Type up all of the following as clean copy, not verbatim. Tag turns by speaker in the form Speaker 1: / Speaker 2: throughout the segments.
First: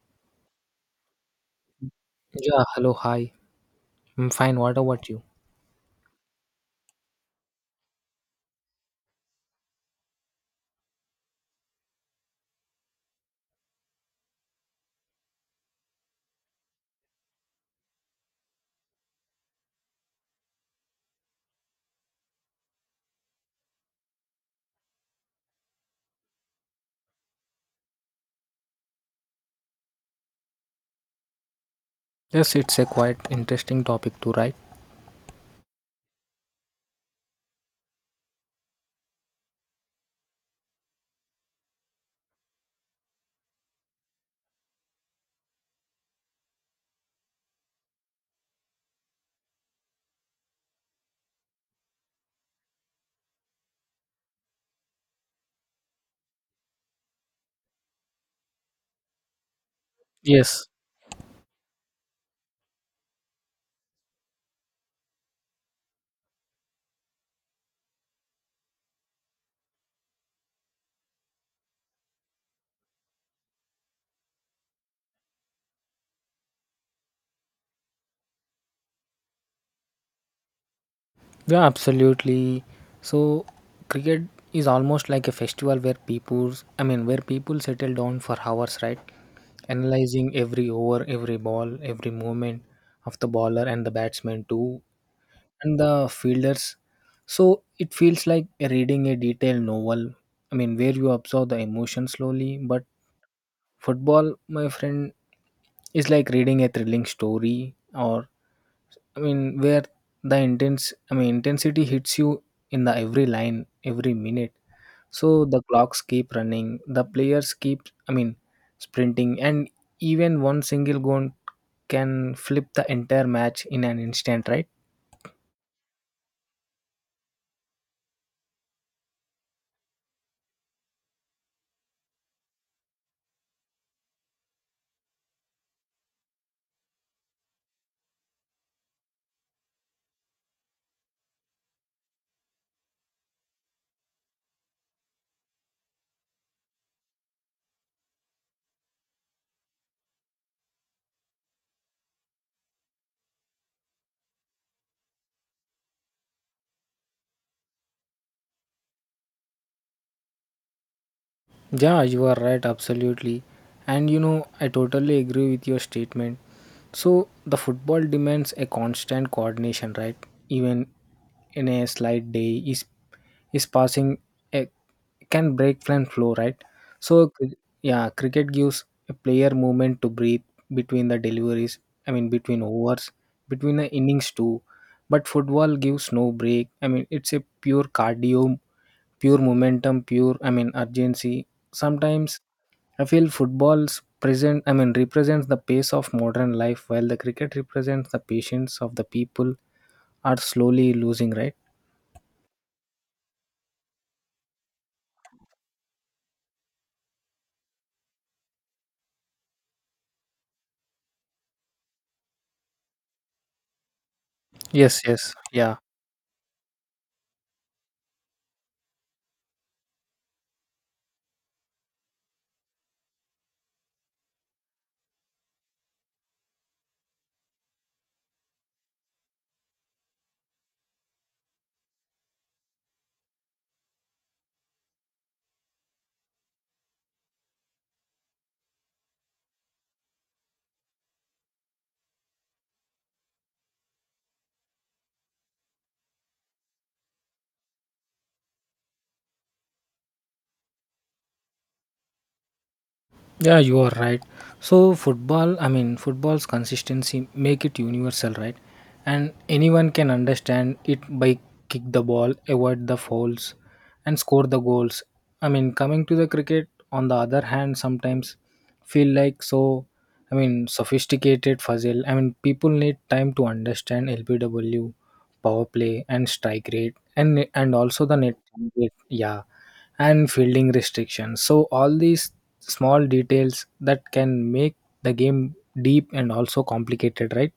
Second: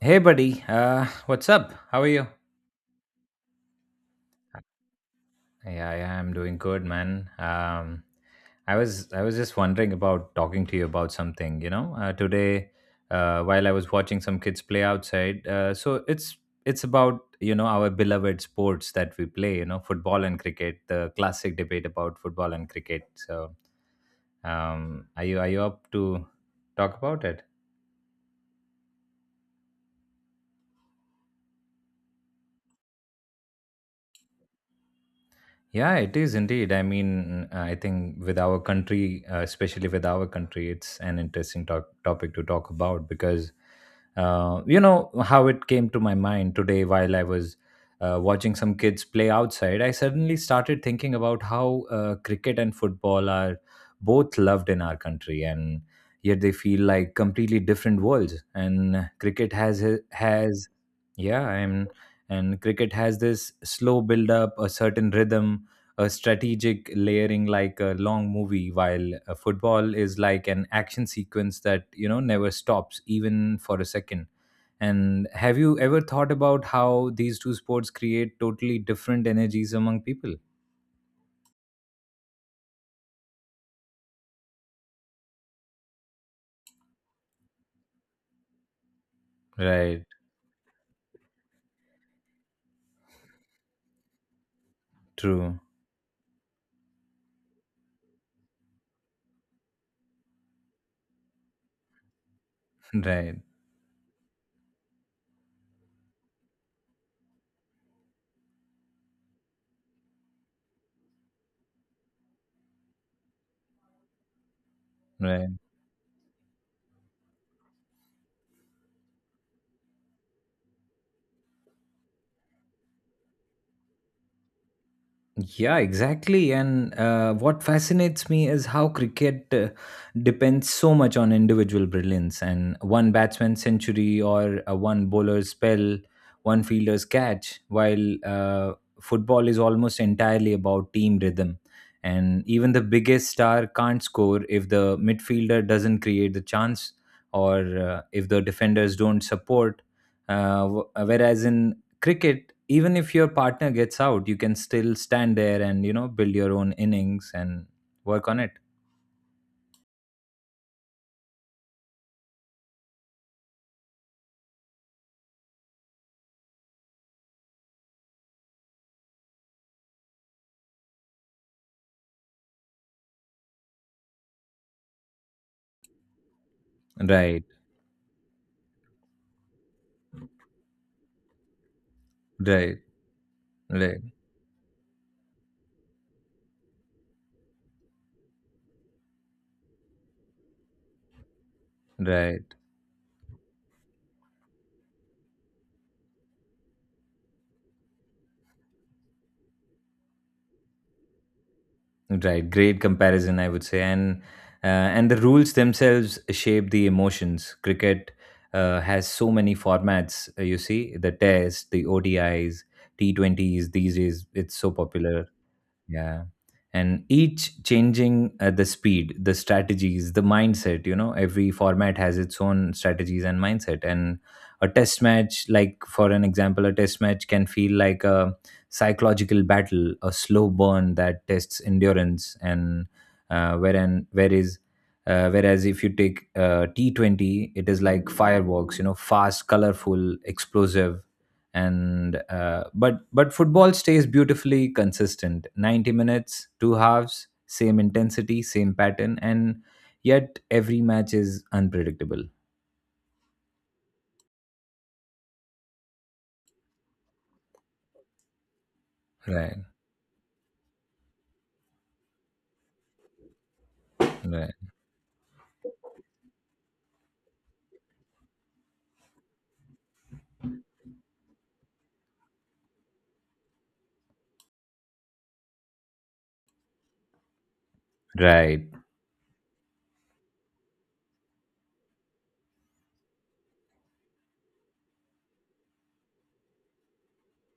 Speaker 1: Hey, buddy. What's up? How are you?
Speaker 2: Yeah, hello, hi. I'm fine. What about you?
Speaker 1: Yeah, yeah, I'm doing good, man. I was just wondering about talking to you about something. Today, while I was watching some kids play outside, it's about our beloved sports that we play. You know, football and cricket. The classic debate about football and cricket. Are you up to talk about it?
Speaker 2: Yes, it's a quite interesting topic too, right?
Speaker 1: Yeah, it is indeed. I mean, I think with our country, especially with our country, it's an interesting topic to talk about because, you know, how it came to my mind today while I was watching some kids play outside, I suddenly started thinking about how cricket and football are both loved in our country, and yet they feel like completely different worlds. And cricket has,
Speaker 2: Yes.
Speaker 1: yeah, and, and cricket has this slow build up, a certain rhythm, a strategic layering like a long movie, while football is like an action sequence that, you know, never stops even for a second. And have you ever thought about how these two sports create totally different energies among people?
Speaker 2: Yeah, absolutely. So, cricket is almost like a festival where people settle down for hours, right?
Speaker 1: Right.
Speaker 2: Analyzing every over, every ball, every movement of the bowler and the batsman too,
Speaker 1: True.
Speaker 2: and the fielders. So, it feels like reading a detailed novel. I mean, where you observe the emotion slowly but
Speaker 1: Right.
Speaker 2: football, my friend, is like reading a thrilling story, or I mean, where the intensity hits you in the every line, every minute. So
Speaker 1: Right.
Speaker 2: the clocks keep running, the players keep, I mean, sprinting, and even one single goal can flip the entire match in an instant, right?
Speaker 1: Yeah, exactly. And what fascinates me is how cricket depends so much on individual brilliance and one batsman's century or a one bowler's spell, one fielder's catch, while football is almost entirely about team rhythm. And even the biggest star can't score if the midfielder doesn't create the chance or if the defenders don't support. Whereas in cricket, even if your partner gets out, you can still stand there and, you know, build your own innings and work on it.
Speaker 2: Yeah, you are right, absolutely. And you know, I totally agree with your statement. So, the football demands a constant coordination, right? Even in a slight day, is passing a, can break plan flow, right? So,
Speaker 1: Right.
Speaker 2: yeah, cricket gives a player movement to breathe between the deliveries, I mean, between
Speaker 1: Right.
Speaker 2: overs, between the
Speaker 1: Right.
Speaker 2: innings, too. But football gives no break. I mean, it's a pure cardio pure momentum, pure I mean urgency. Sometimes
Speaker 1: Right.
Speaker 2: I feel football's present I mean represents the pace of modern life while the cricket represents the patience of the people are slowly losing, right?
Speaker 1: Right, great comparison, I would say. And and the rules themselves shape the emotions. Cricket has so many formats, you see, the test, the ODIs, T20s these days, it's so
Speaker 2: Yes,
Speaker 1: popular.
Speaker 2: yes. Yeah.
Speaker 1: Yeah. And each changing the speed, the strategies, the mindset, you know, every format has its own strategies and mindset. And a test match, like for an example, a test match can feel like a psychological battle, a slow burn that tests endurance. And uh, wherein, where is, whereas if you take T20, it is like fireworks, you know, fast, colorful, explosive. And but football stays beautifully consistent. 90 minutes, two halves, same intensity, same pattern, and yet every match is unpredictable.
Speaker 2: Yeah, you are right. So football, I mean football's consistency make it universal, right? And
Speaker 1: Right.
Speaker 2: anyone can understand it by kick the ball, avoid the fouls, and score the
Speaker 1: Right.
Speaker 2: goals. I mean, coming to the cricket, on the other hand, sometimes feel like so. I mean, sophisticated puzzle. I mean, people need time to understand LBW, power play, and strike rate, and also the net.
Speaker 1: Right.
Speaker 2: Rate. Yeah and fielding restrictions. So all these small details that can make the game deep and also complicated, right?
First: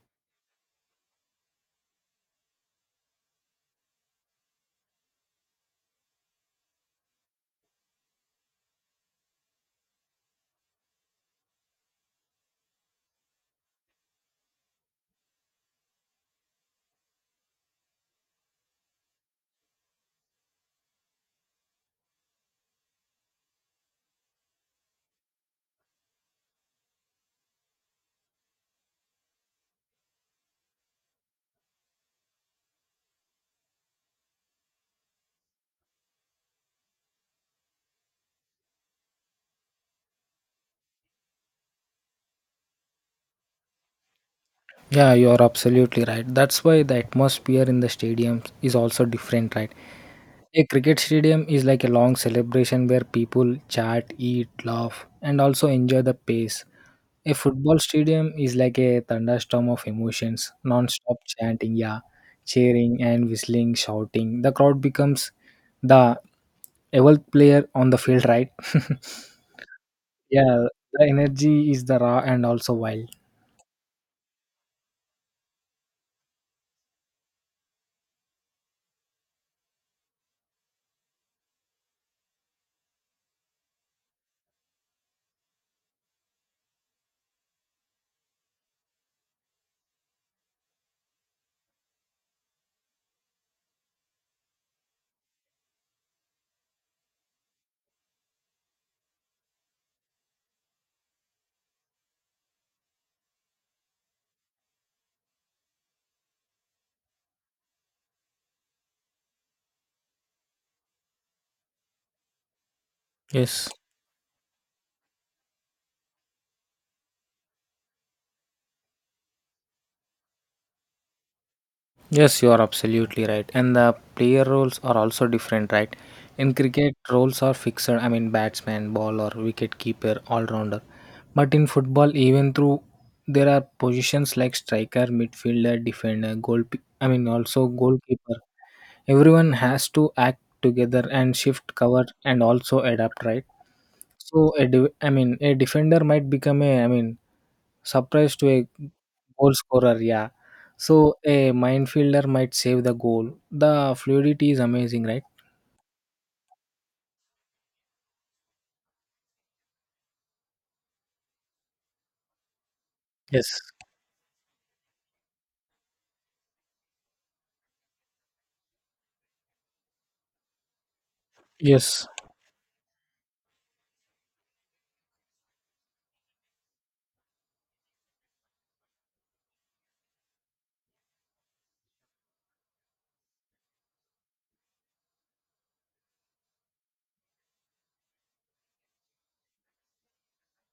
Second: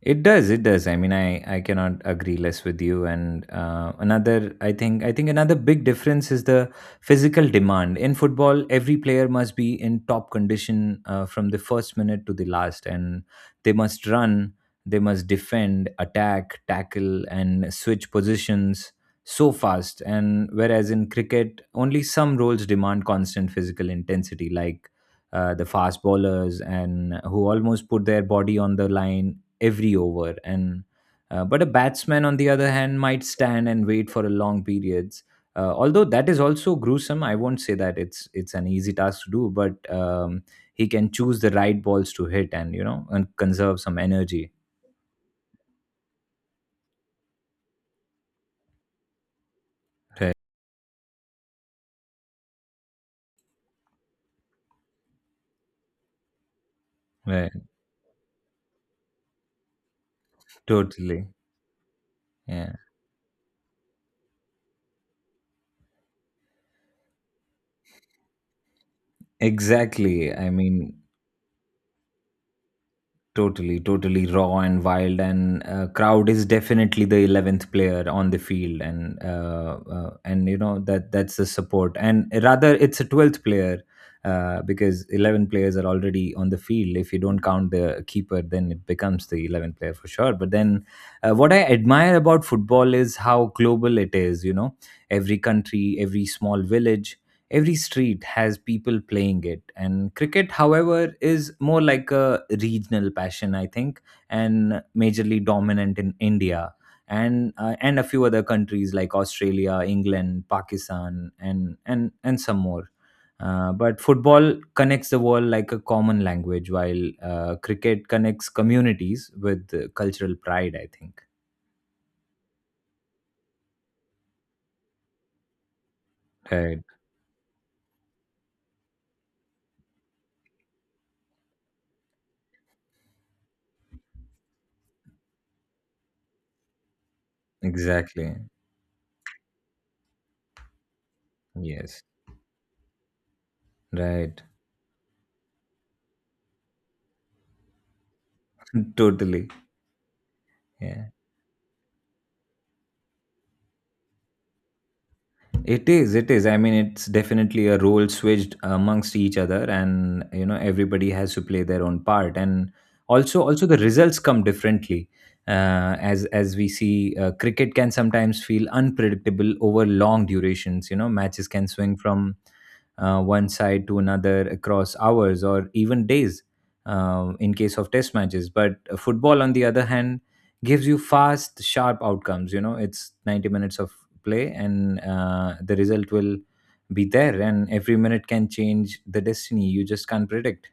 Speaker 1: It does, it does. I mean, I cannot agree less with you. And I think another big difference is the physical demand in football. Every player must be in top condition from the first minute to the last, and they must run, they must defend, attack, tackle, and switch positions so fast. And whereas in cricket, only some roles demand constant physical intensity, like. The fast bowlers and who almost put their body on the line every over. And but a batsman on the other hand might stand and wait for a long periods. Although that is also gruesome, I won't say that it's an easy task to do, but he can choose the right balls to hit and, you know, and conserve some energy.
Speaker 2: Yeah, you're absolutely right. That's why the atmosphere in the stadium is also different, right?
Speaker 1: Right.
Speaker 2: A cricket stadium is like a long celebration where people chat, eat, laugh, and also enjoy the pace. A
Speaker 1: Right.
Speaker 2: football stadium is like a thunderstorm of emotions, non-stop
Speaker 1: Totally.
Speaker 2: chanting, yeah,
Speaker 1: Yeah.
Speaker 2: cheering and whistling, shouting. The crowd becomes the evolved player on the field, right?
Speaker 1: Exactly, I
Speaker 2: Yeah,
Speaker 1: mean.
Speaker 2: the energy is the raw and also wild.
Speaker 1: Totally, totally raw and wild, and crowd is definitely the 11th player on the field, and you know, that that's the support, and rather it's a 12th player, because 11 players are already on the field. If you don't count the keeper, then it becomes the 11th player for sure. But then, what I admire about football is how global it is. You know, every country, every small village, every street has people playing it. And cricket, however, is more like a regional passion, I think, and majorly dominant in India, and and a few other countries like Australia, England, Pakistan, and some more.
Speaker 2: Yes.
Speaker 1: But football connects the world like a common language, while cricket connects communities with cultural pride, I think.
Speaker 2: Yes, you are absolutely right. And the player roles are also different, right? In
Speaker 1: Right.
Speaker 2: cricket, roles are fixed. I mean, batsman, bowler, wicket keeper, all rounder. But in football, even through there are positions like striker, midfielder, defender, goal. I mean, also
Speaker 1: Exactly.
Speaker 2: goalkeeper. Everyone has to act together and shift
Speaker 1: Yes.
Speaker 2: cover and also adapt, right? So
Speaker 1: Right.
Speaker 2: a a defender might become a I mean, surprise to a
Speaker 1: Totally.
Speaker 2: goal scorer, yeah.
Speaker 1: Yeah.
Speaker 2: So a minefielder might save the goal. The fluidity is amazing, right?
Speaker 1: It is, it is. I mean, it's definitely a role switched amongst each other, and you know, everybody has to play their own part. And also,
Speaker 2: Yes.
Speaker 1: also the results come differently. As we see, cricket can sometimes feel unpredictable over long durations. You know, matches can swing
Speaker 2: Yes.
Speaker 1: from one side to another across hours or even days. In case of test matches. But football, on the other hand, gives you fast sharp outcomes. You know, it's 90 minutes of play, and the result will be there, and every minute can change the destiny. You just can't predict.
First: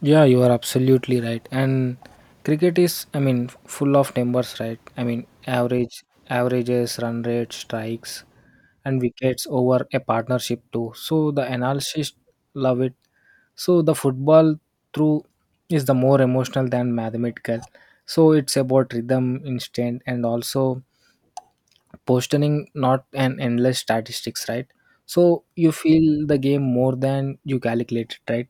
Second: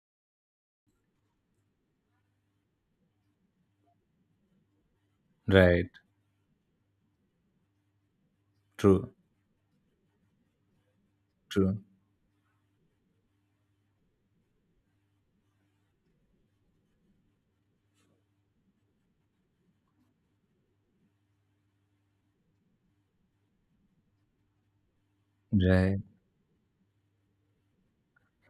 Speaker 2: Yeah, you are absolutely right. And cricket is, I mean, full of numbers, right? I mean,
Speaker 1: Right.
Speaker 2: average, averages, run rate, strikes, and
Speaker 1: True.
Speaker 2: wickets over a partnership too. So the
Speaker 1: True.
Speaker 2: analysis love it. So the football through is the more emotional than mathematical. So it's about rhythm, instinct, and also postering not an endless statistics, right? So you
Speaker 1: Right.
Speaker 2: feel the game more than you calculate it, right?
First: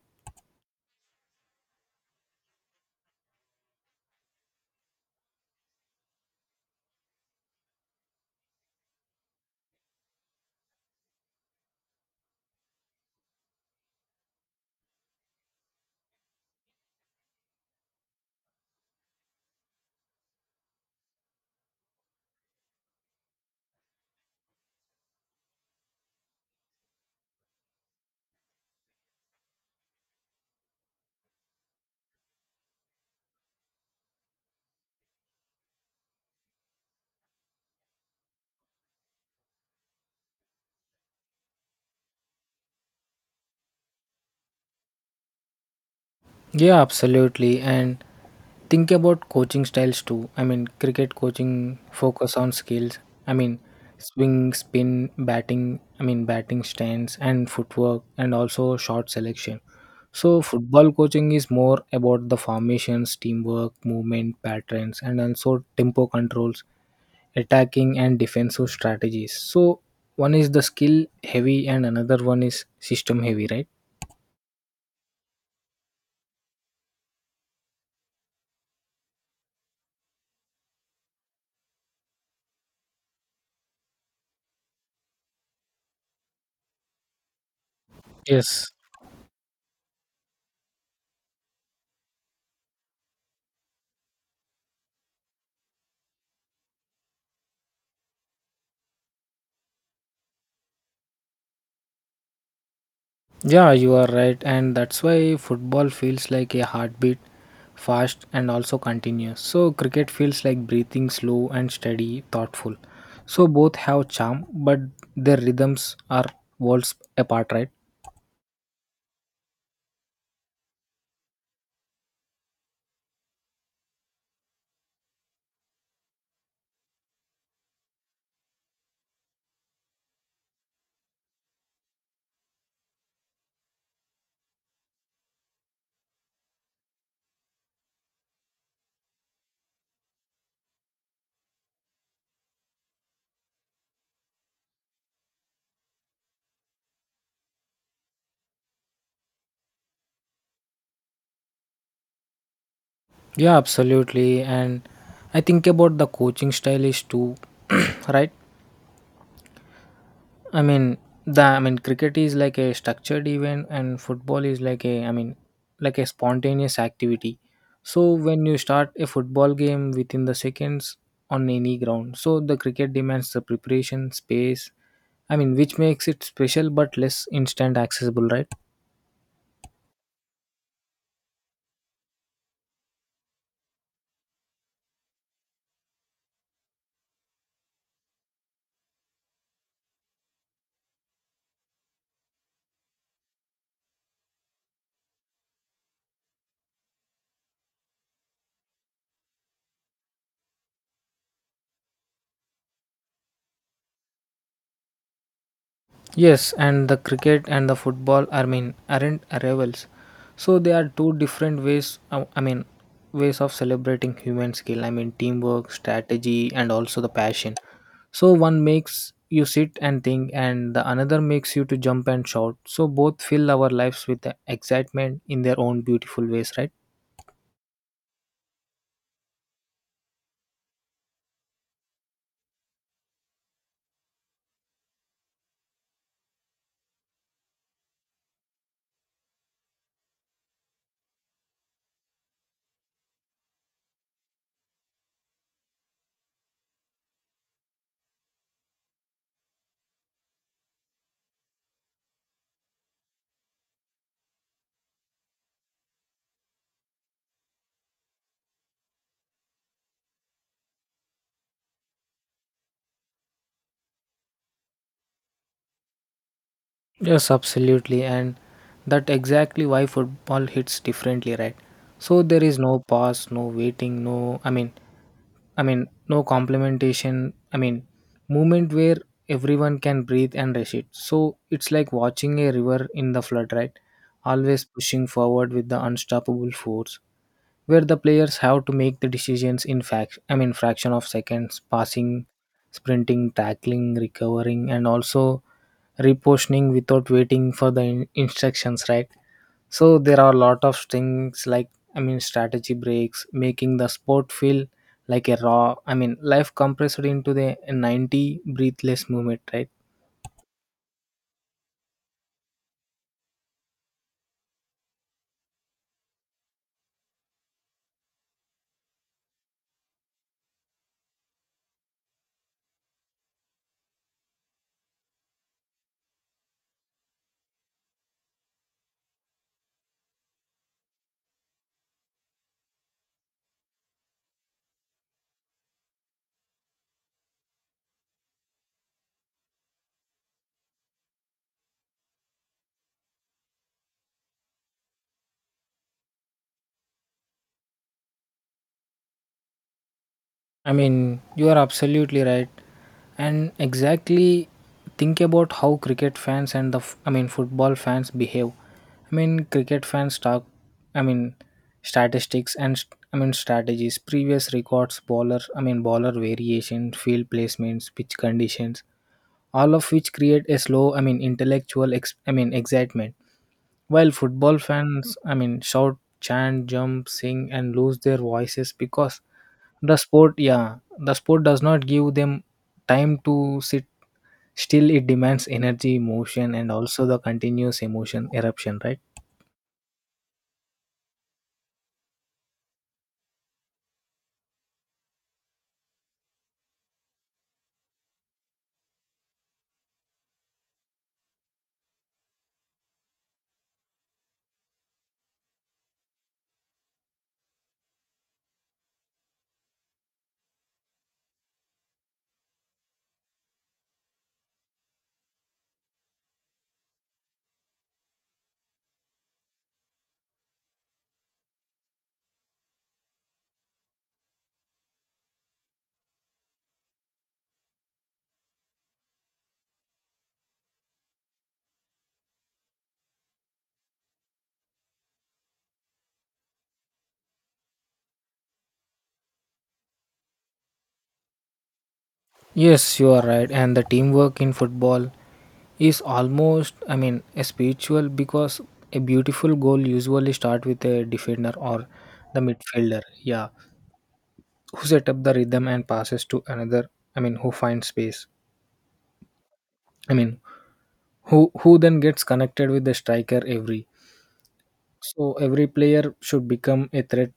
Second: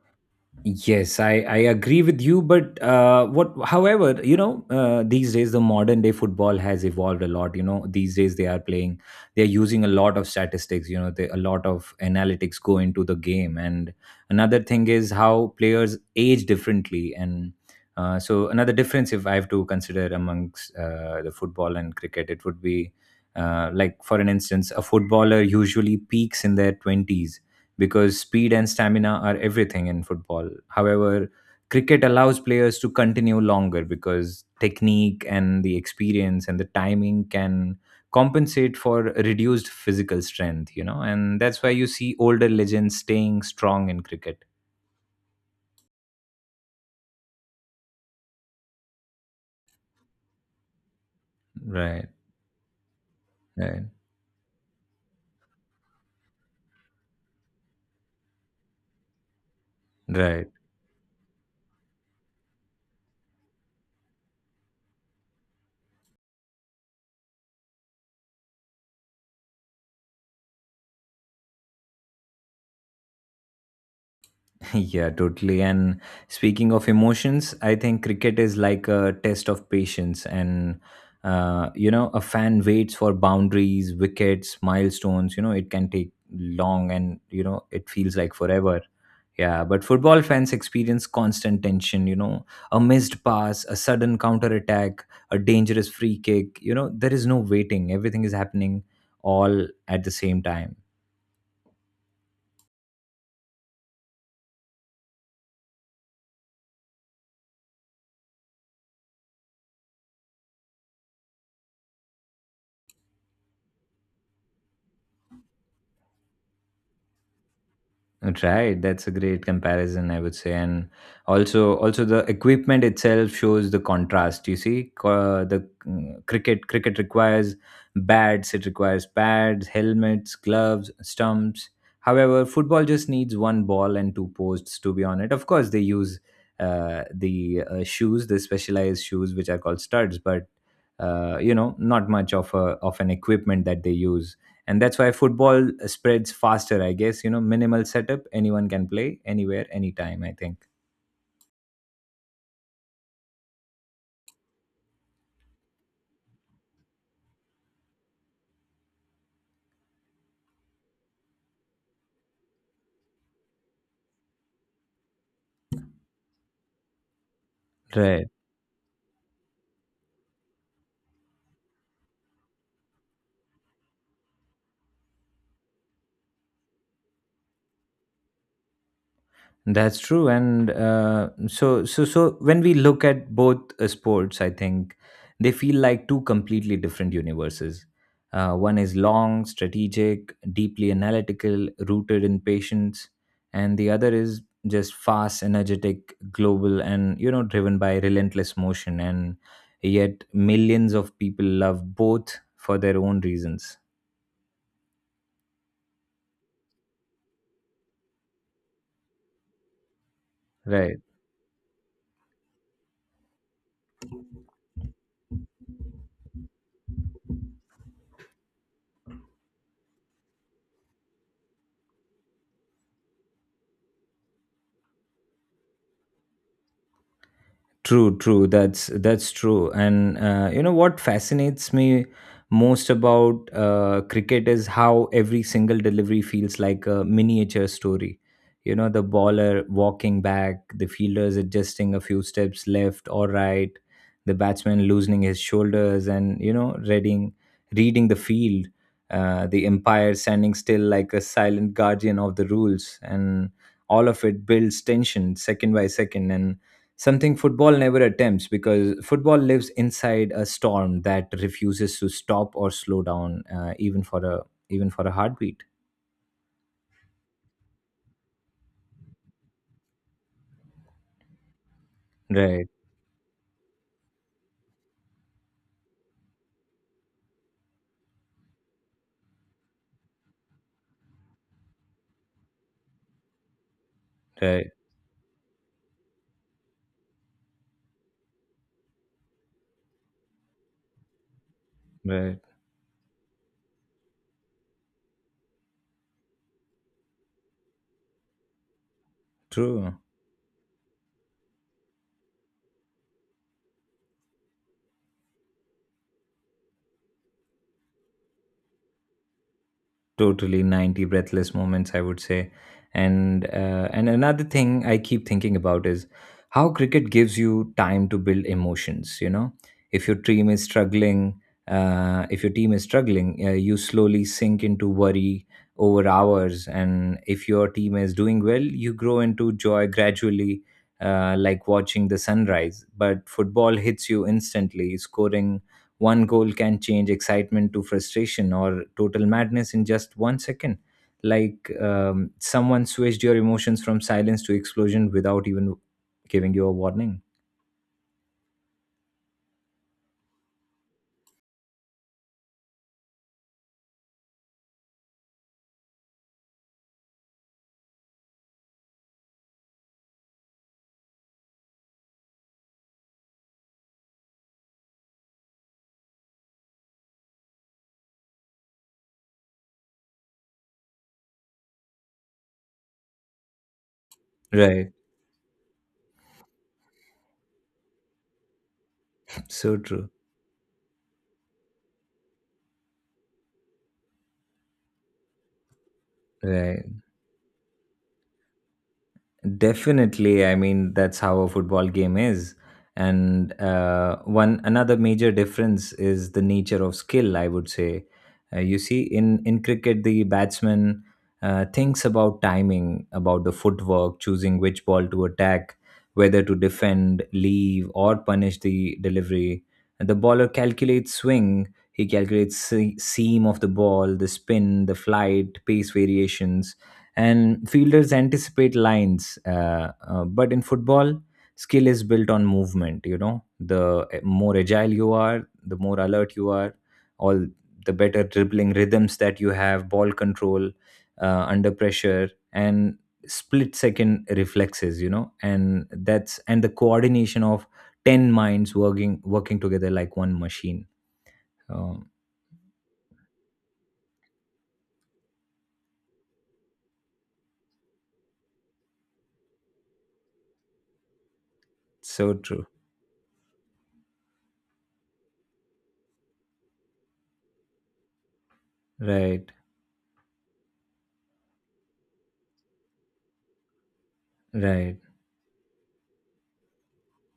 Speaker 1: Yes, I agree with you, but what? However, you know, these days the modern day football has evolved a lot. You know, these days they are playing, they are using a lot of statistics. You know, they, a lot of analytics go into the game. And another thing is how players age differently. And so another difference if I have to consider amongst the football and cricket, it would be like for an instance, a footballer usually peaks in their twenties because speed and stamina are everything in football. However, cricket allows players to continue longer because technique and the experience and the timing can compensate for reduced physical strength, you know, and that's why you see older legends staying strong in cricket.
Speaker 2: Yeah, absolutely. And think about coaching styles too. I mean, cricket coaching
Speaker 1: Right.
Speaker 2: focus on skills. I mean,
Speaker 1: Right.
Speaker 2: swing, spin, batting. I mean, batting stance and footwork, and also shot selection. So
Speaker 1: Right.
Speaker 2: football coaching is more about the formations, teamwork, movement patterns, and also tempo controls attacking and defensive strategies. So one is the skill heavy and another one is system heavy, right?
Speaker 1: Yeah, totally. And speaking of emotions, I think cricket is like a test of patience. And you know, a fan waits for boundaries, wickets, milestones. You know, it can take long, and you know, it feels like
Speaker 2: Yes.
Speaker 1: forever. Yeah, but football fans experience constant tension, you know, a missed pass, a sudden counter attack, a dangerous free kick. You know, there is no waiting, everything is happening all at the same time.
Speaker 2: Yeah, you are right, and that's why football feels like a heartbeat, fast and also continuous. So cricket feels like breathing slow and steady, thoughtful. So both have charm, but their rhythms are worlds apart, right?
Speaker 1: Right, that's a great comparison, I would say. And also, also the equipment itself shows the contrast. You see, the mm, cricket cricket requires bats, it requires pads, helmets, gloves, stumps. However, football just needs one ball and two posts to be on it. Of course, they use the shoes, the specialized shoes which are called studs. But you know, not much of a of an equipment that they use. And that's why football spreads faster, I guess. You know, minimal setup, anyone can play anywhere, anytime, I think.
Speaker 2: Yeah, absolutely. And I think about the coaching style is too, right? I mean the I mean cricket is like a structured event and football is like a I mean like a spontaneous activity. So
Speaker 1: Right.
Speaker 2: when you start a football game within the seconds on any ground, so the cricket demands the preparation, space, I mean which makes it special but less instant accessible, right?
Speaker 1: That's true. And so when we look at both sports, I think they feel like two completely different universes. One is long, strategic, deeply analytical, rooted in patience, and the other is just fast, energetic, global, and you know, driven by relentless motion. And yet, millions of people love both for their own reasons.
Speaker 2: Yes, and the cricket and the football, I mean, aren't rivals. So they are
Speaker 1: Right.
Speaker 2: two different ways. I mean, ways of celebrating human skill. I mean, teamwork, strategy, and also the passion. So one makes you sit and think, and the another makes you to jump and shout. So both fill our lives with the excitement in their own beautiful ways, right?
Speaker 1: True, true. That's true. And you know what fascinates me most about cricket is how every single delivery feels like a miniature story. You know, the bowler walking back, the fielders adjusting a few steps left or right, the batsman loosening his shoulders, and you know, reading the field. The umpire standing still like a silent guardian of the rules, and all of it builds tension second by second. And something football never attempts, because football lives inside a storm that refuses to stop or slow down, even for a heartbeat.
Speaker 2: Yes, absolutely, and that exactly why football hits differently, right? So there is
Speaker 1: Right.
Speaker 2: no pause, no waiting, no. I mean, no complementation. I mean, movement where everyone can breathe and rush it. So it's like watching a river in the flood, right? Always
Speaker 1: Right.
Speaker 2: pushing forward with the unstoppable force, where the players have to make the decisions in fact. I mean, fraction of seconds, passing,
Speaker 1: Right.
Speaker 2: sprinting, tackling, recovering, and also repositioning without waiting for the instructions, right?
Speaker 1: True.
Speaker 2: So there are a lot of things like I mean, strategy breaks, making the sport feel like a raw I mean life compressed into the 90 breathless moment, right?
Speaker 1: Totally, 90 breathless moments, I would say. And another thing I keep thinking about is how cricket gives you time to build emotions. You know, if your team is struggling, if your team is struggling you slowly sink into worry over hours. And if your team is doing well, you grow into joy gradually, like watching the sunrise. But football hits you instantly. Scoring one goal can change excitement to frustration or total madness in just 1 second. Like someone switched your emotions from silence to explosion without even giving you a warning.
Speaker 2: I mean you are absolutely right and exactly think about how cricket fans and the I mean football fans behave. I mean cricket fans talk I mean statistics and I mean strategies previous records bowler I mean bowler variation field placements pitch conditions, all of which create a slow I mean intellectual I mean excitement. While football
Speaker 1: Right.
Speaker 2: fans, I mean, shout, chant, jump, sing, and lose their voices because
Speaker 1: So
Speaker 2: the
Speaker 1: true.
Speaker 2: sport, yeah, the sport does not give them time to sit still. It demands energy, motion, and
Speaker 1: Right.
Speaker 2: also the continuous emotion eruption, right?
Speaker 1: Definitely, I mean that's how a football game is. And one another major difference is the nature of skill, I would say. You see, in cricket, the batsman thinks about timing, about the footwork, choosing which ball to attack, whether to defend, leave, or punish the delivery. And the bowler calculates swing. He calculates seam of the ball, the spin, the flight, pace variations, and fielders anticipate lines. But in football, skill is built on movement. You know, the more agile you are, the more alert you are, all the better dribbling rhythms that you have, ball control under pressure, and split second reflexes. You know, and that's and the coordination of ten minds working together like one machine. Um,
Speaker 2: Yes, you are right. And the teamwork in football is almost, I mean, a spiritual because a beautiful goal usually start with a defender or
Speaker 1: so
Speaker 2: the
Speaker 1: true.
Speaker 2: midfielder. Yeah, who set up the rhythm and passes to another I mean who finds space
Speaker 1: Right.
Speaker 2: I mean who then gets connected with the striker. Every
Speaker 1: Right.
Speaker 2: so every player should become a threat,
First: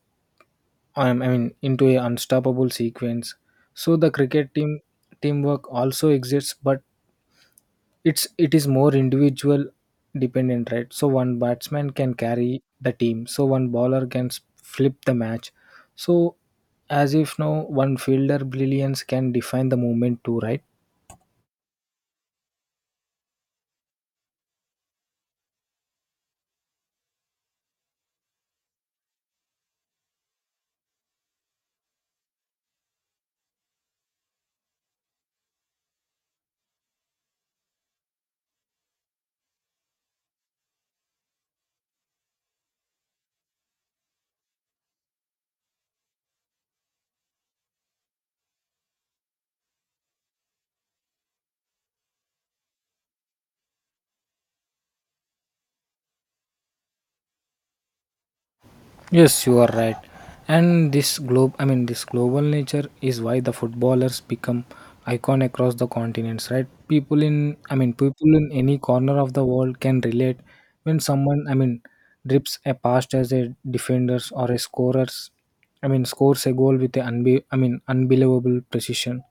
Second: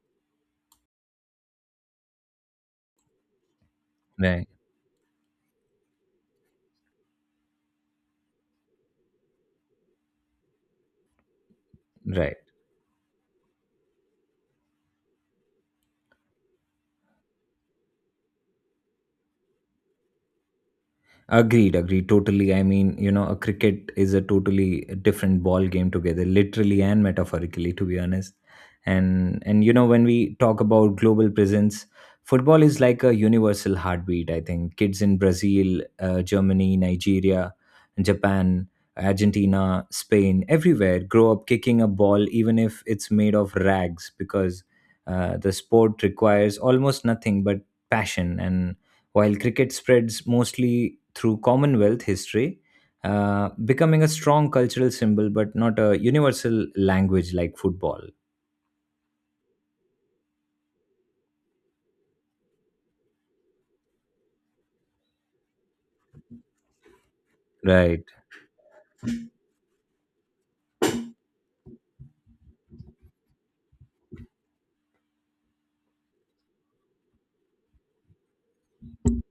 Speaker 2: I mean into a unstoppable sequence. So the
Speaker 1: Right.
Speaker 2: cricket team teamwork also exists but it is more individual dependent right so one batsman can
Speaker 1: Right.
Speaker 2: carry the team so one bowler can flip the match, so as if now one fielder brilliance can define the movement too, right?
Speaker 1: Agreed, agreed, totally. I mean, you know, a cricket is a totally different ball game together, literally and metaphorically, to be honest. And you know, when we talk about global presence, football is like a universal heartbeat. I think kids in Brazil, Germany, Nigeria, Japan, Argentina, Spain, everywhere grow up kicking a ball, even if it's made of rags, because the sport requires almost nothing but passion. And while cricket spreads mostly through Commonwealth history, becoming a strong cultural symbol but not a universal language like football.
Speaker 2: Yes, you are right. And this globe, I mean, this global nature is why the footballers become icon across the continents, right? People in, I mean,
Speaker 1: Right,
Speaker 2: people in any corner of the world can relate when someone, I mean, drips a pass as a defenders or a scorers, I mean, scores a goal with a I mean, unbelievable precision,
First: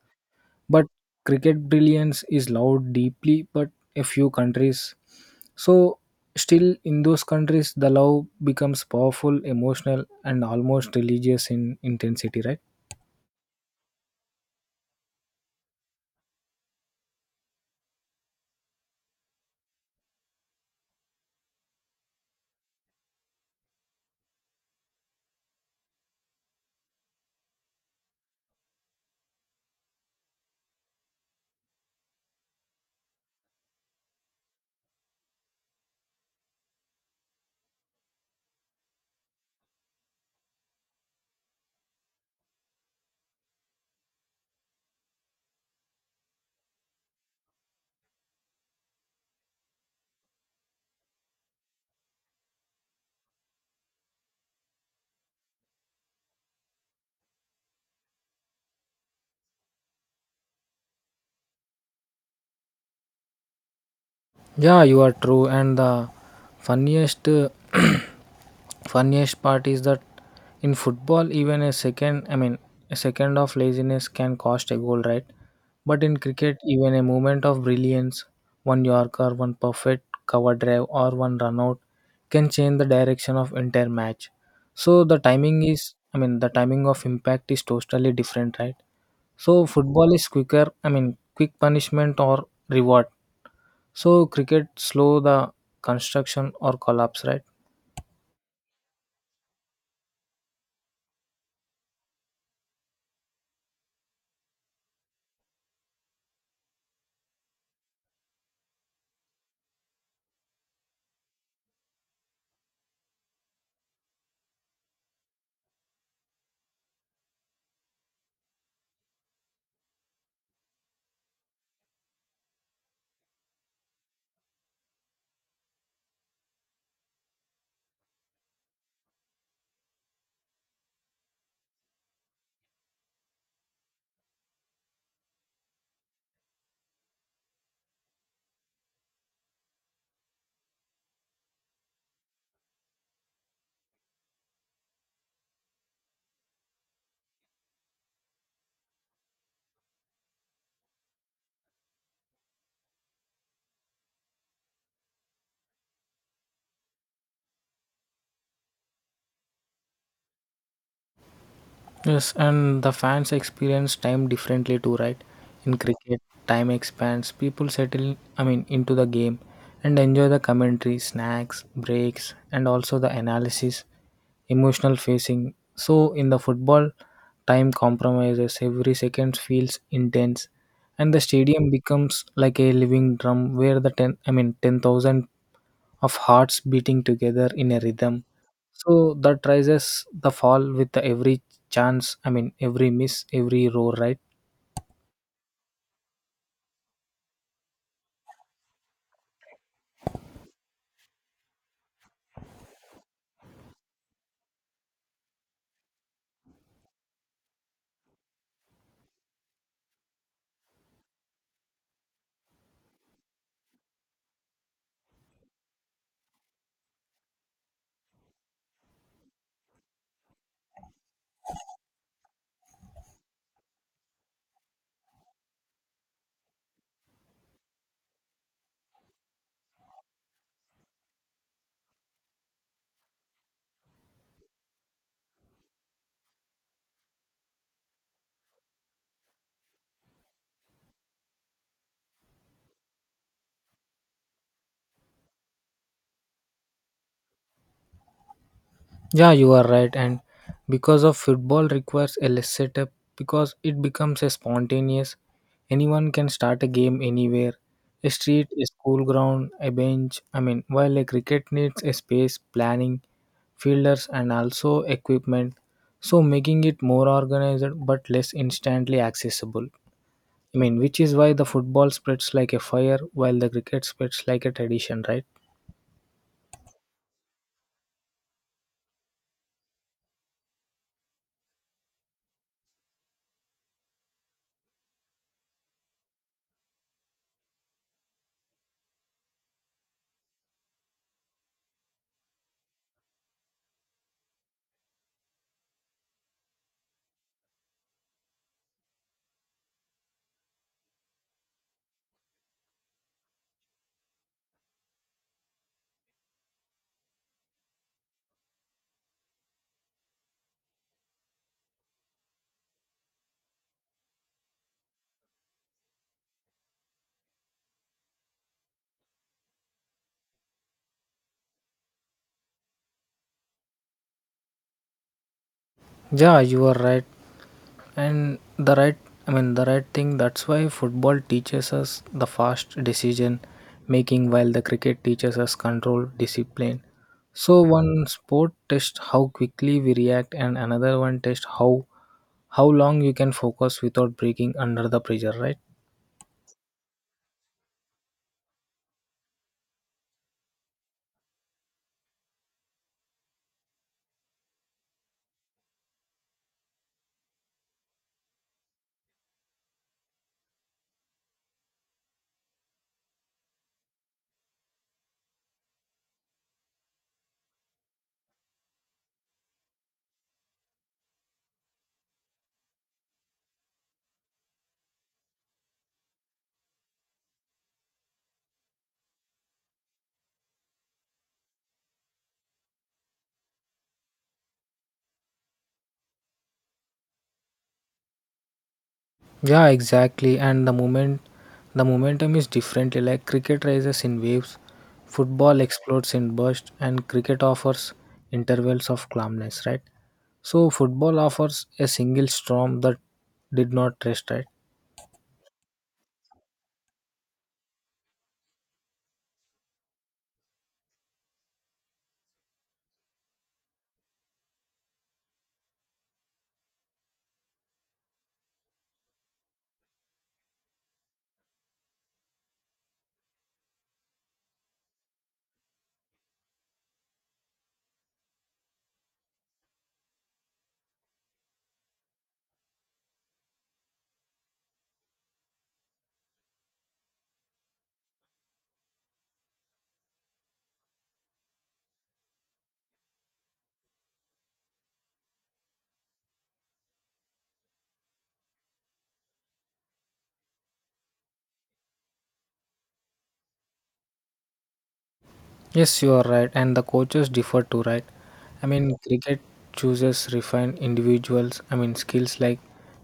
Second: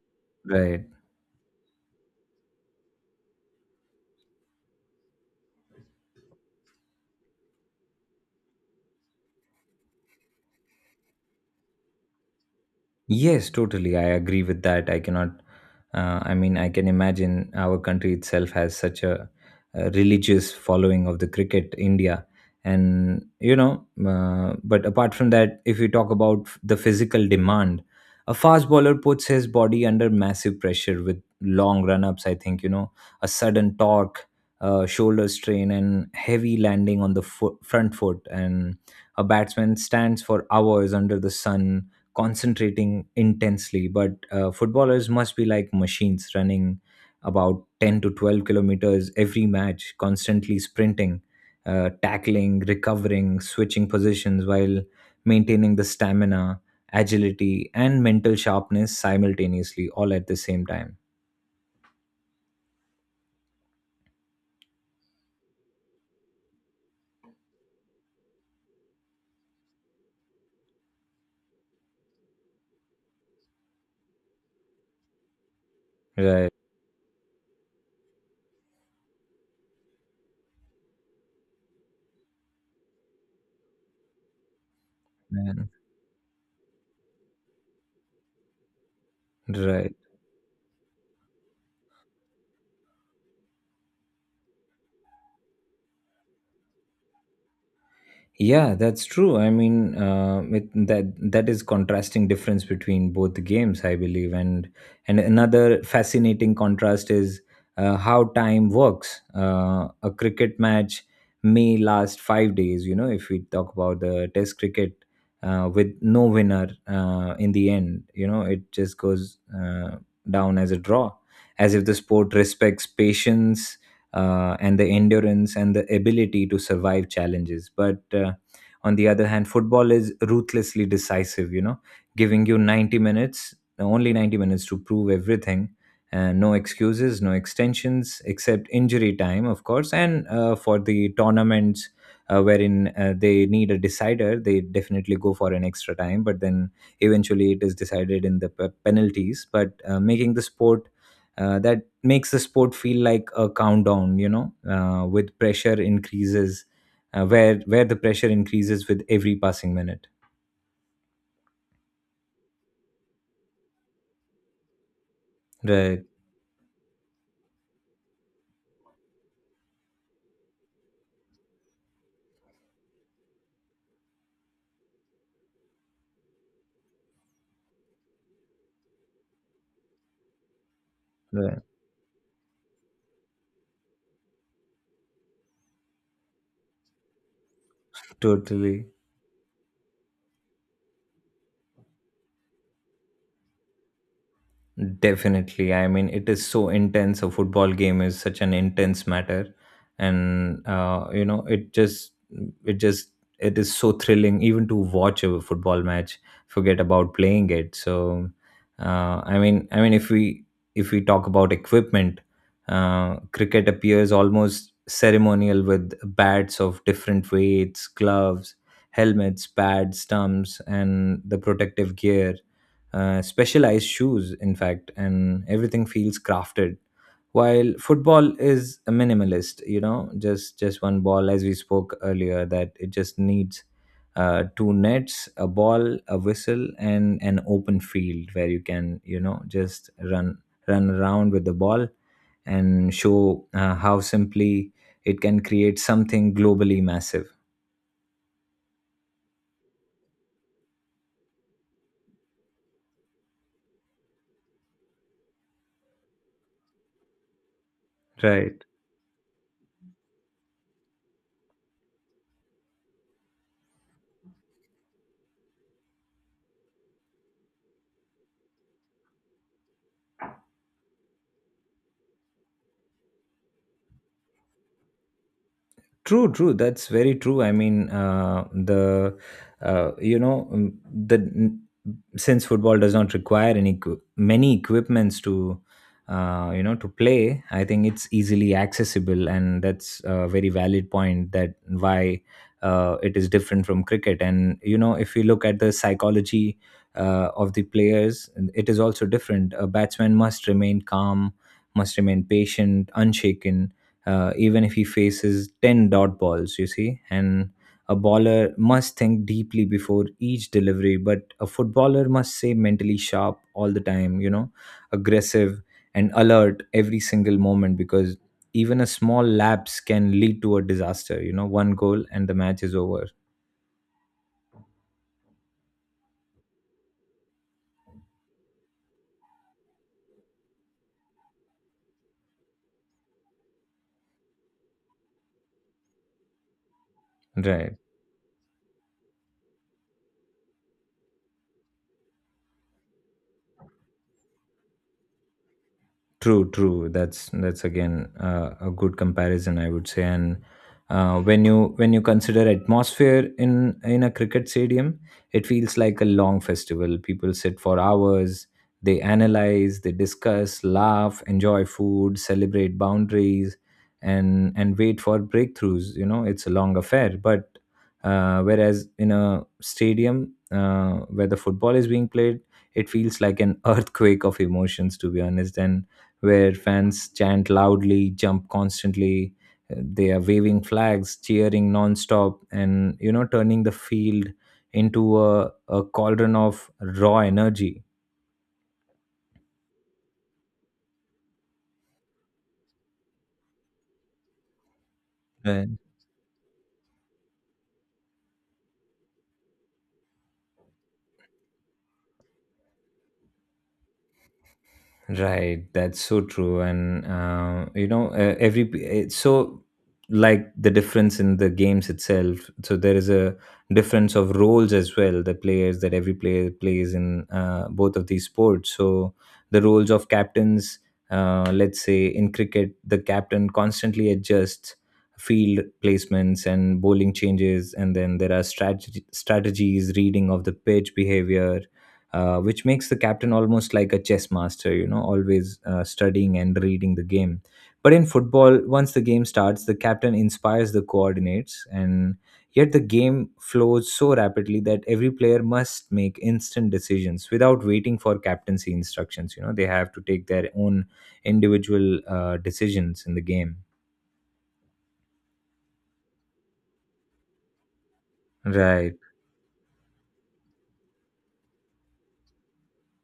Speaker 2: but
Speaker 1: right.
Speaker 2: cricket brilliance is loved deeply but a few countries, so still in those countries the love becomes powerful emotional and almost religious in intensity, right?
Speaker 1: Yes, totally. I agree with that. I cannot, I mean, I can imagine our country itself has such a religious following of the cricket, India. And, you know, but apart from that, if you talk about the physical demand, a fast bowler puts his body under massive pressure with long run ups, I think, you know, a sudden torque, shoulder strain, and heavy landing on the front foot. And a batsman stands for hours under the sun concentrating intensely, but footballers must be like machines running about 10 to 12 kilometers every match, constantly sprinting, tackling, recovering, switching positions while maintaining the stamina, agility, and mental sharpness simultaneously all at the same time.
Speaker 2: Yeah, you are true. And the funniest, funniest part is that in football, even a second of laziness can cost a goal, right? But in
Speaker 1: Right.
Speaker 2: cricket, even a moment of brilliance, one Yorker, one perfect cover drive, or one run out can change the direction of entire match. So the timing
Speaker 1: Man.
Speaker 2: is, the timing of impact is totally different, right? So
Speaker 1: Right.
Speaker 2: football is quicker, I mean, quick punishment or reward so cricket slow the construction or collapse, right?
Speaker 1: Yeah, that's true. I mean, that is contrasting difference between both the games, I believe. And another fascinating contrast is how time works. A cricket match may last 5 days, you know, if we talk about the Test cricket, with no winner in the end. You know, it just goes down as a draw, as if the sport respects patience and the endurance and the ability to survive challenges. But on the other hand, football is ruthlessly decisive, you know, giving you 90 minutes, only 90 minutes to prove everything. And no excuses, no extensions, except injury time, of course. And for the tournaments wherein they need a decider, they definitely go for an extra time. But then eventually it is decided in the penalties. But making the sport That makes the sport feel like a countdown, you know, with pressure increases where the pressure increases with every passing minute.
Speaker 2: Yes, and the fans experience time differently too, right? In
Speaker 1: Right.
Speaker 2: cricket, time expands, people settle, I mean, into the game and enjoy the commentary, snacks, breaks, and also the analysis, emotional facing. So in the football, time compromises, every second feels intense, and the
Speaker 1: Right.
Speaker 2: stadium becomes like a living drum where the 10,000 of hearts beating together in a rhythm.
Speaker 1: Totally.
Speaker 2: So that rises the fall with the every chance, I mean, every miss, every row, right?
Speaker 1: Definitely. I mean, it is so intense. A football game is such an intense matter, and you know, it just, it is so thrilling even to watch a football match. Forget about playing it. So, I mean, if we talk about equipment, cricket appears almost ceremonial with bats of different weights, gloves, helmets, pads, stumps, and the protective gear, specialized shoes, in fact, and everything feels crafted. While football is a minimalist, you know, just one ball, as we spoke earlier, that it just needs two nets, a ball, a whistle, and an open field where you can, you know, just run around with the ball and show how simply it can create something globally massive.
Speaker 2: Yeah, you are right. And because of football requires a less setup because it becomes a spontaneous. Anyone can start a game anywhere. A street,
Speaker 1: Right.
Speaker 2: a school ground, a bench. I mean, while a cricket needs a space, planning, fielders, and also equipment. So making it more organized but less instantly accessible. I mean, which is why the football spreads like a fire while the cricket spreads like a tradition, right?
Speaker 1: True, true. That's very true. I mean, the you know the n- since football does not require many equipments to you know, to play. I think it's easily accessible, and that's a very valid point that why it is different from cricket. And you know, if you look at the psychology of the players, it is also different. A batsman must remain calm, must remain patient, unshaken even if he faces 10 dot balls, you see. And a bowler must think deeply before each delivery, but a footballer must stay mentally sharp all the time, you know, aggressive and alert every single moment because even a small lapse can lead to a disaster. You know, one goal and the match is over.
Speaker 2: Yeah, you are right. And the right, I mean, the right thing, that's why football teaches us the fast decision making while the cricket teaches us control, discipline. So
Speaker 1: Right.
Speaker 2: one sport tests how quickly we react and another one tests how long you can focus without breaking under the pressure, right?
Speaker 1: True, true. That's again a good comparison, I would say. And when you consider atmosphere in a cricket stadium, it feels like a long festival. People sit for hours. They analyze, they discuss, laugh, enjoy food, celebrate boundaries, and wait for breakthroughs. You know, it's a long affair. But whereas in a stadium where the football is being played, it feels like an earthquake of emotions, to be honest, and where fans chant loudly, jump constantly. They are waving flags, cheering nonstop, and you know, turning the field into a cauldron of raw energy.
Speaker 2: Yeah, exactly. And the momentum is differently like cricket rises in waves, football explodes in bursts, and cricket offers intervals of calmness, right? So football offers a single storm that did not rest, right?
Speaker 1: Right, that's so true. And you know, it's so like the difference in the games itself. So there is a difference of roles as well. The players that every player plays in both of these sports. So the roles of captains, let's say in cricket, the captain constantly adjusts field placements and bowling changes, and then there are strategies, reading of the pitch behavior, which makes the captain almost like a chess master, you know, always studying and reading the game. But in football, once the game starts, the captain inspires the coordinates, and yet the game flows so rapidly that every player must make instant decisions without waiting for captaincy instructions. You know, they have to take their own individual decisions in the game.
Speaker 2: Yes, you are right, and the coaches differ too, right? I mean,
Speaker 1: Right,
Speaker 2: cricket chooses refined individuals. I mean, skills like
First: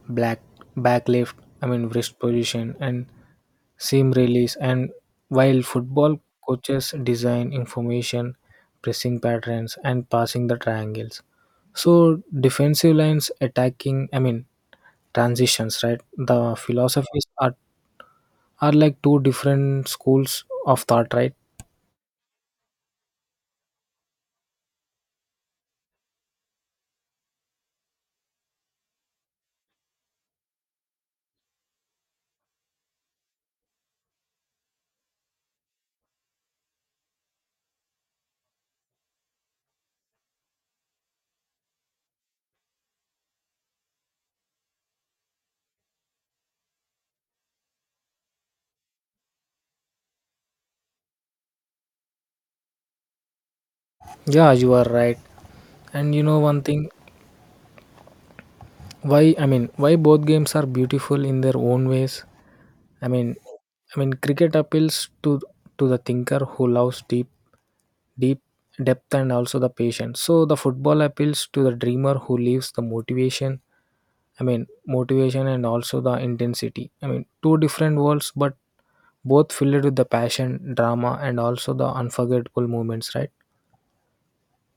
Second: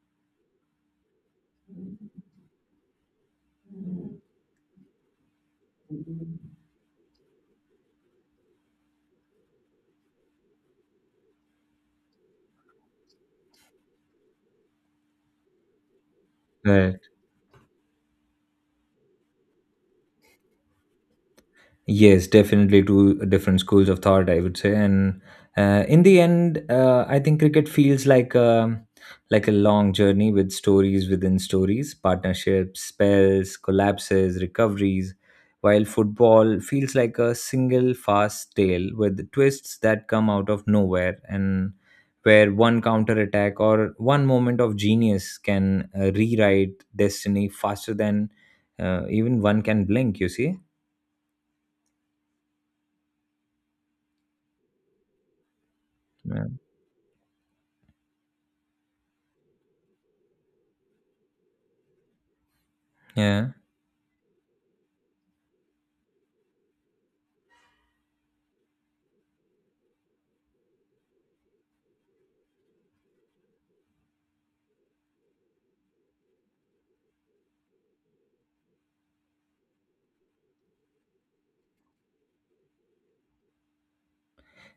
Speaker 2: black back left. I mean, wrist position and seam release and while football coaches design information pressing patterns and passing the triangles, so defensive lines attacking I mean transitions, right? The
Speaker 1: right.
Speaker 2: philosophies are like two different schools of thought, right?
Speaker 1: Yes, definitely two different schools of thought, I would say. And in the end, I think cricket feels like like a long journey with stories within stories, partnerships, spells, collapses, recoveries, while football feels like a single fast tale with twists that come out of nowhere, and where one counter attack or one moment of genius can rewrite destiny faster than even one can blink, you see?
Speaker 2: Yeah you are right and you know
Speaker 1: Yeah.
Speaker 2: one thing why I mean why both games are beautiful in their own ways I mean
Speaker 1: Yeah.
Speaker 2: I mean cricket appeals to the thinker who loves deep deep depth and also the patience so the football appeals to the dreamer who lives the motivation I mean motivation and also the intensity. I mean two different worlds but both filled with the passion drama and also the unforgettable moments, right?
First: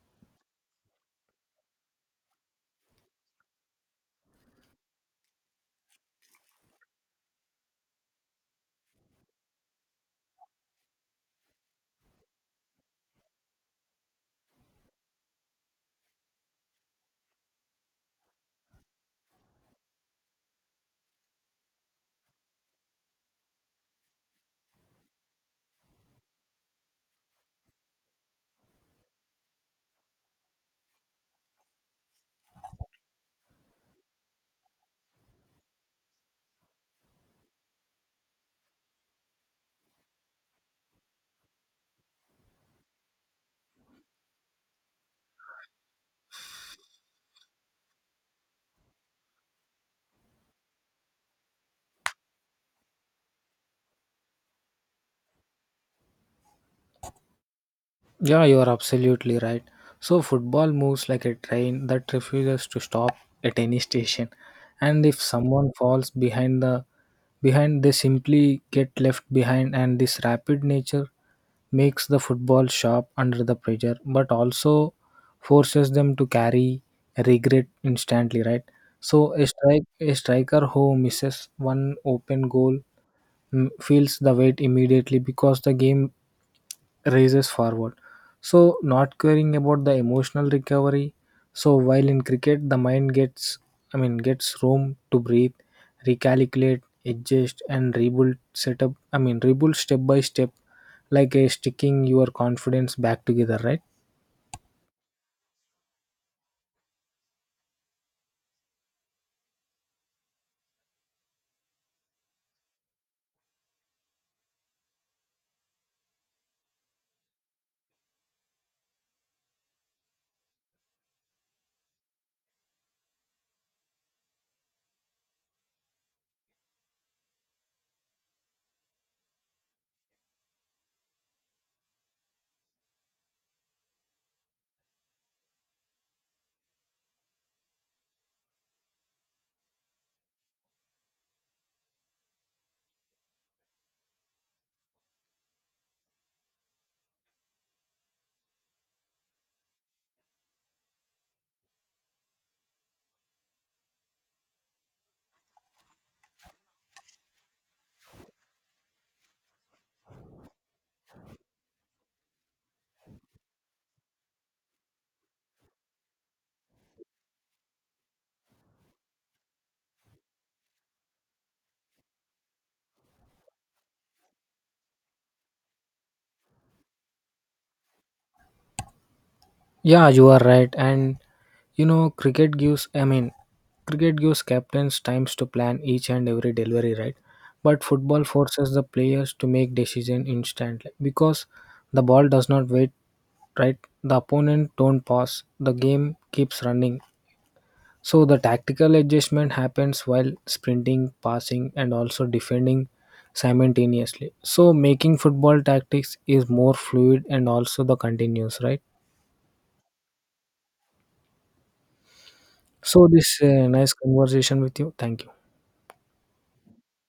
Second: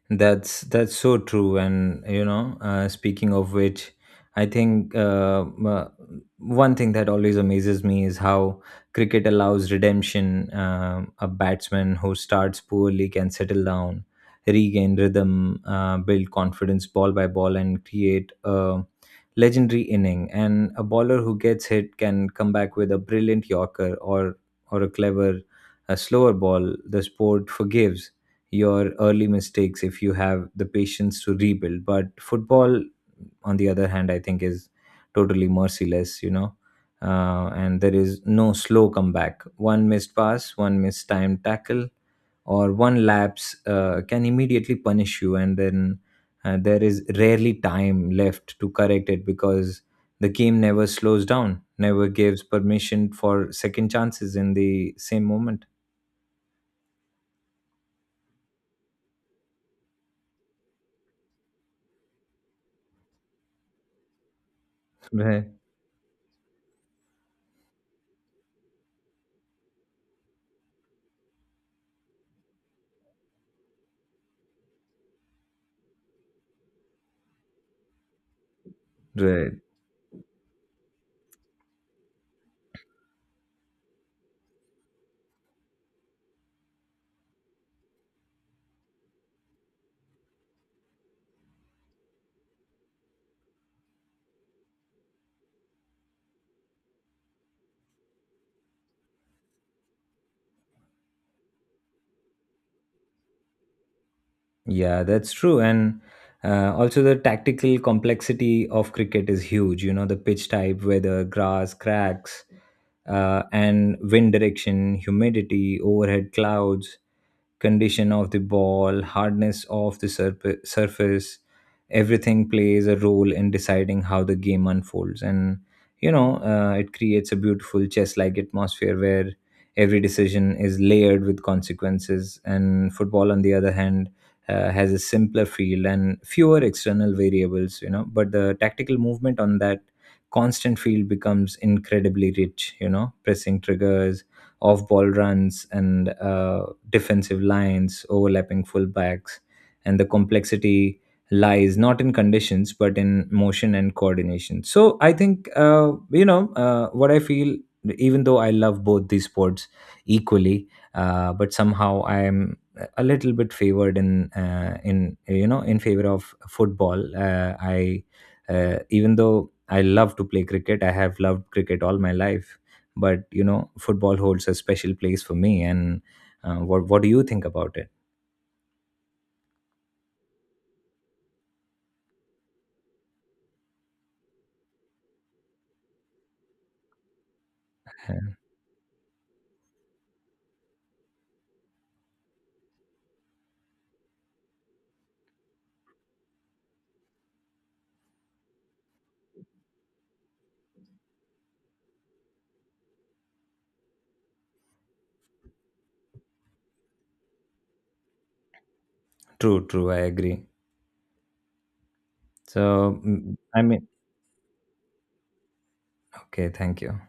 Speaker 1: That's so true. And you know, speaking of which, I think one thing that always amazes me is how cricket allows redemption. A batsman who starts poorly can settle down, regain rhythm, build confidence ball by ball, and create a legendary inning. And a bowler who gets hit can come back with a brilliant yorker or a clever, a slower ball. The sport forgives your early mistakes if you have the patience to rebuild. But football, on the other hand, I think is totally merciless, you know. And there is no slow comeback. One missed pass, one missed time tackle, or one lapse can immediately punish you, and then there is rarely time left to correct it because the game never slows down, never gives permission for second chances in the same moment.
Speaker 2: Yeah, you are absolutely right. So, football moves like a train that refuses to stop at any station. And if
Speaker 1: Right,
Speaker 2: someone falls behind they simply get left behind, and this rapid nature makes the football sharp under the pressure but also forces them to carry regret instantly, right? So a
Speaker 1: right.
Speaker 2: strike a striker who misses one open goal mm, feels the weight immediately because the game races forward. So, not caring about the emotional recovery. So, while in cricket, the mind gets, gets room to breathe, recalculate, adjust, and rebuild setup. I mean, rebuild step by step, like a sticking your confidence back together, right?
Speaker 1: Yeah, that's true. And also, the tactical complexity of cricket is huge. You know, the pitch type, weather, grass, cracks, and wind direction, humidity, overhead clouds, condition of the ball, hardness of the surface, everything plays a role in deciding how the game unfolds. And, you know, it creates a beautiful chess like atmosphere where every decision is layered with consequences. And football, on the other hand, has a simpler field and fewer external variables, you know, but the tactical movement on that constant field becomes incredibly rich. You know, pressing triggers, off ball runs, and defensive lines, overlapping fullbacks, and the complexity lies not in conditions but in motion and coordination. So I think what I feel. Even though I love both these sports equally, but somehow I am a little bit favored in you know, in favor of football. I Even though I love to play cricket, I have loved cricket all my life, but you know, football holds a special place for me. And what do you think about it?
Speaker 2: Yeah, you are right. And you know, cricket gives, captains times to plan each and every delivery, right? But
Speaker 1: Uh,
Speaker 2: football forces the players to make decision instantly because the ball does not wait, right? The opponent don't pass. The game keeps running. So the tactical adjustment happens while sprinting, passing, and also defending simultaneously. So making football tactics is more fluid and also the continuous, right?
Speaker 1: True, true, I agree. So
Speaker 2: So
Speaker 1: mm,
Speaker 2: this
Speaker 1: I mean,
Speaker 2: nice conversation with you. Thank you.
Speaker 1: okay, thank you.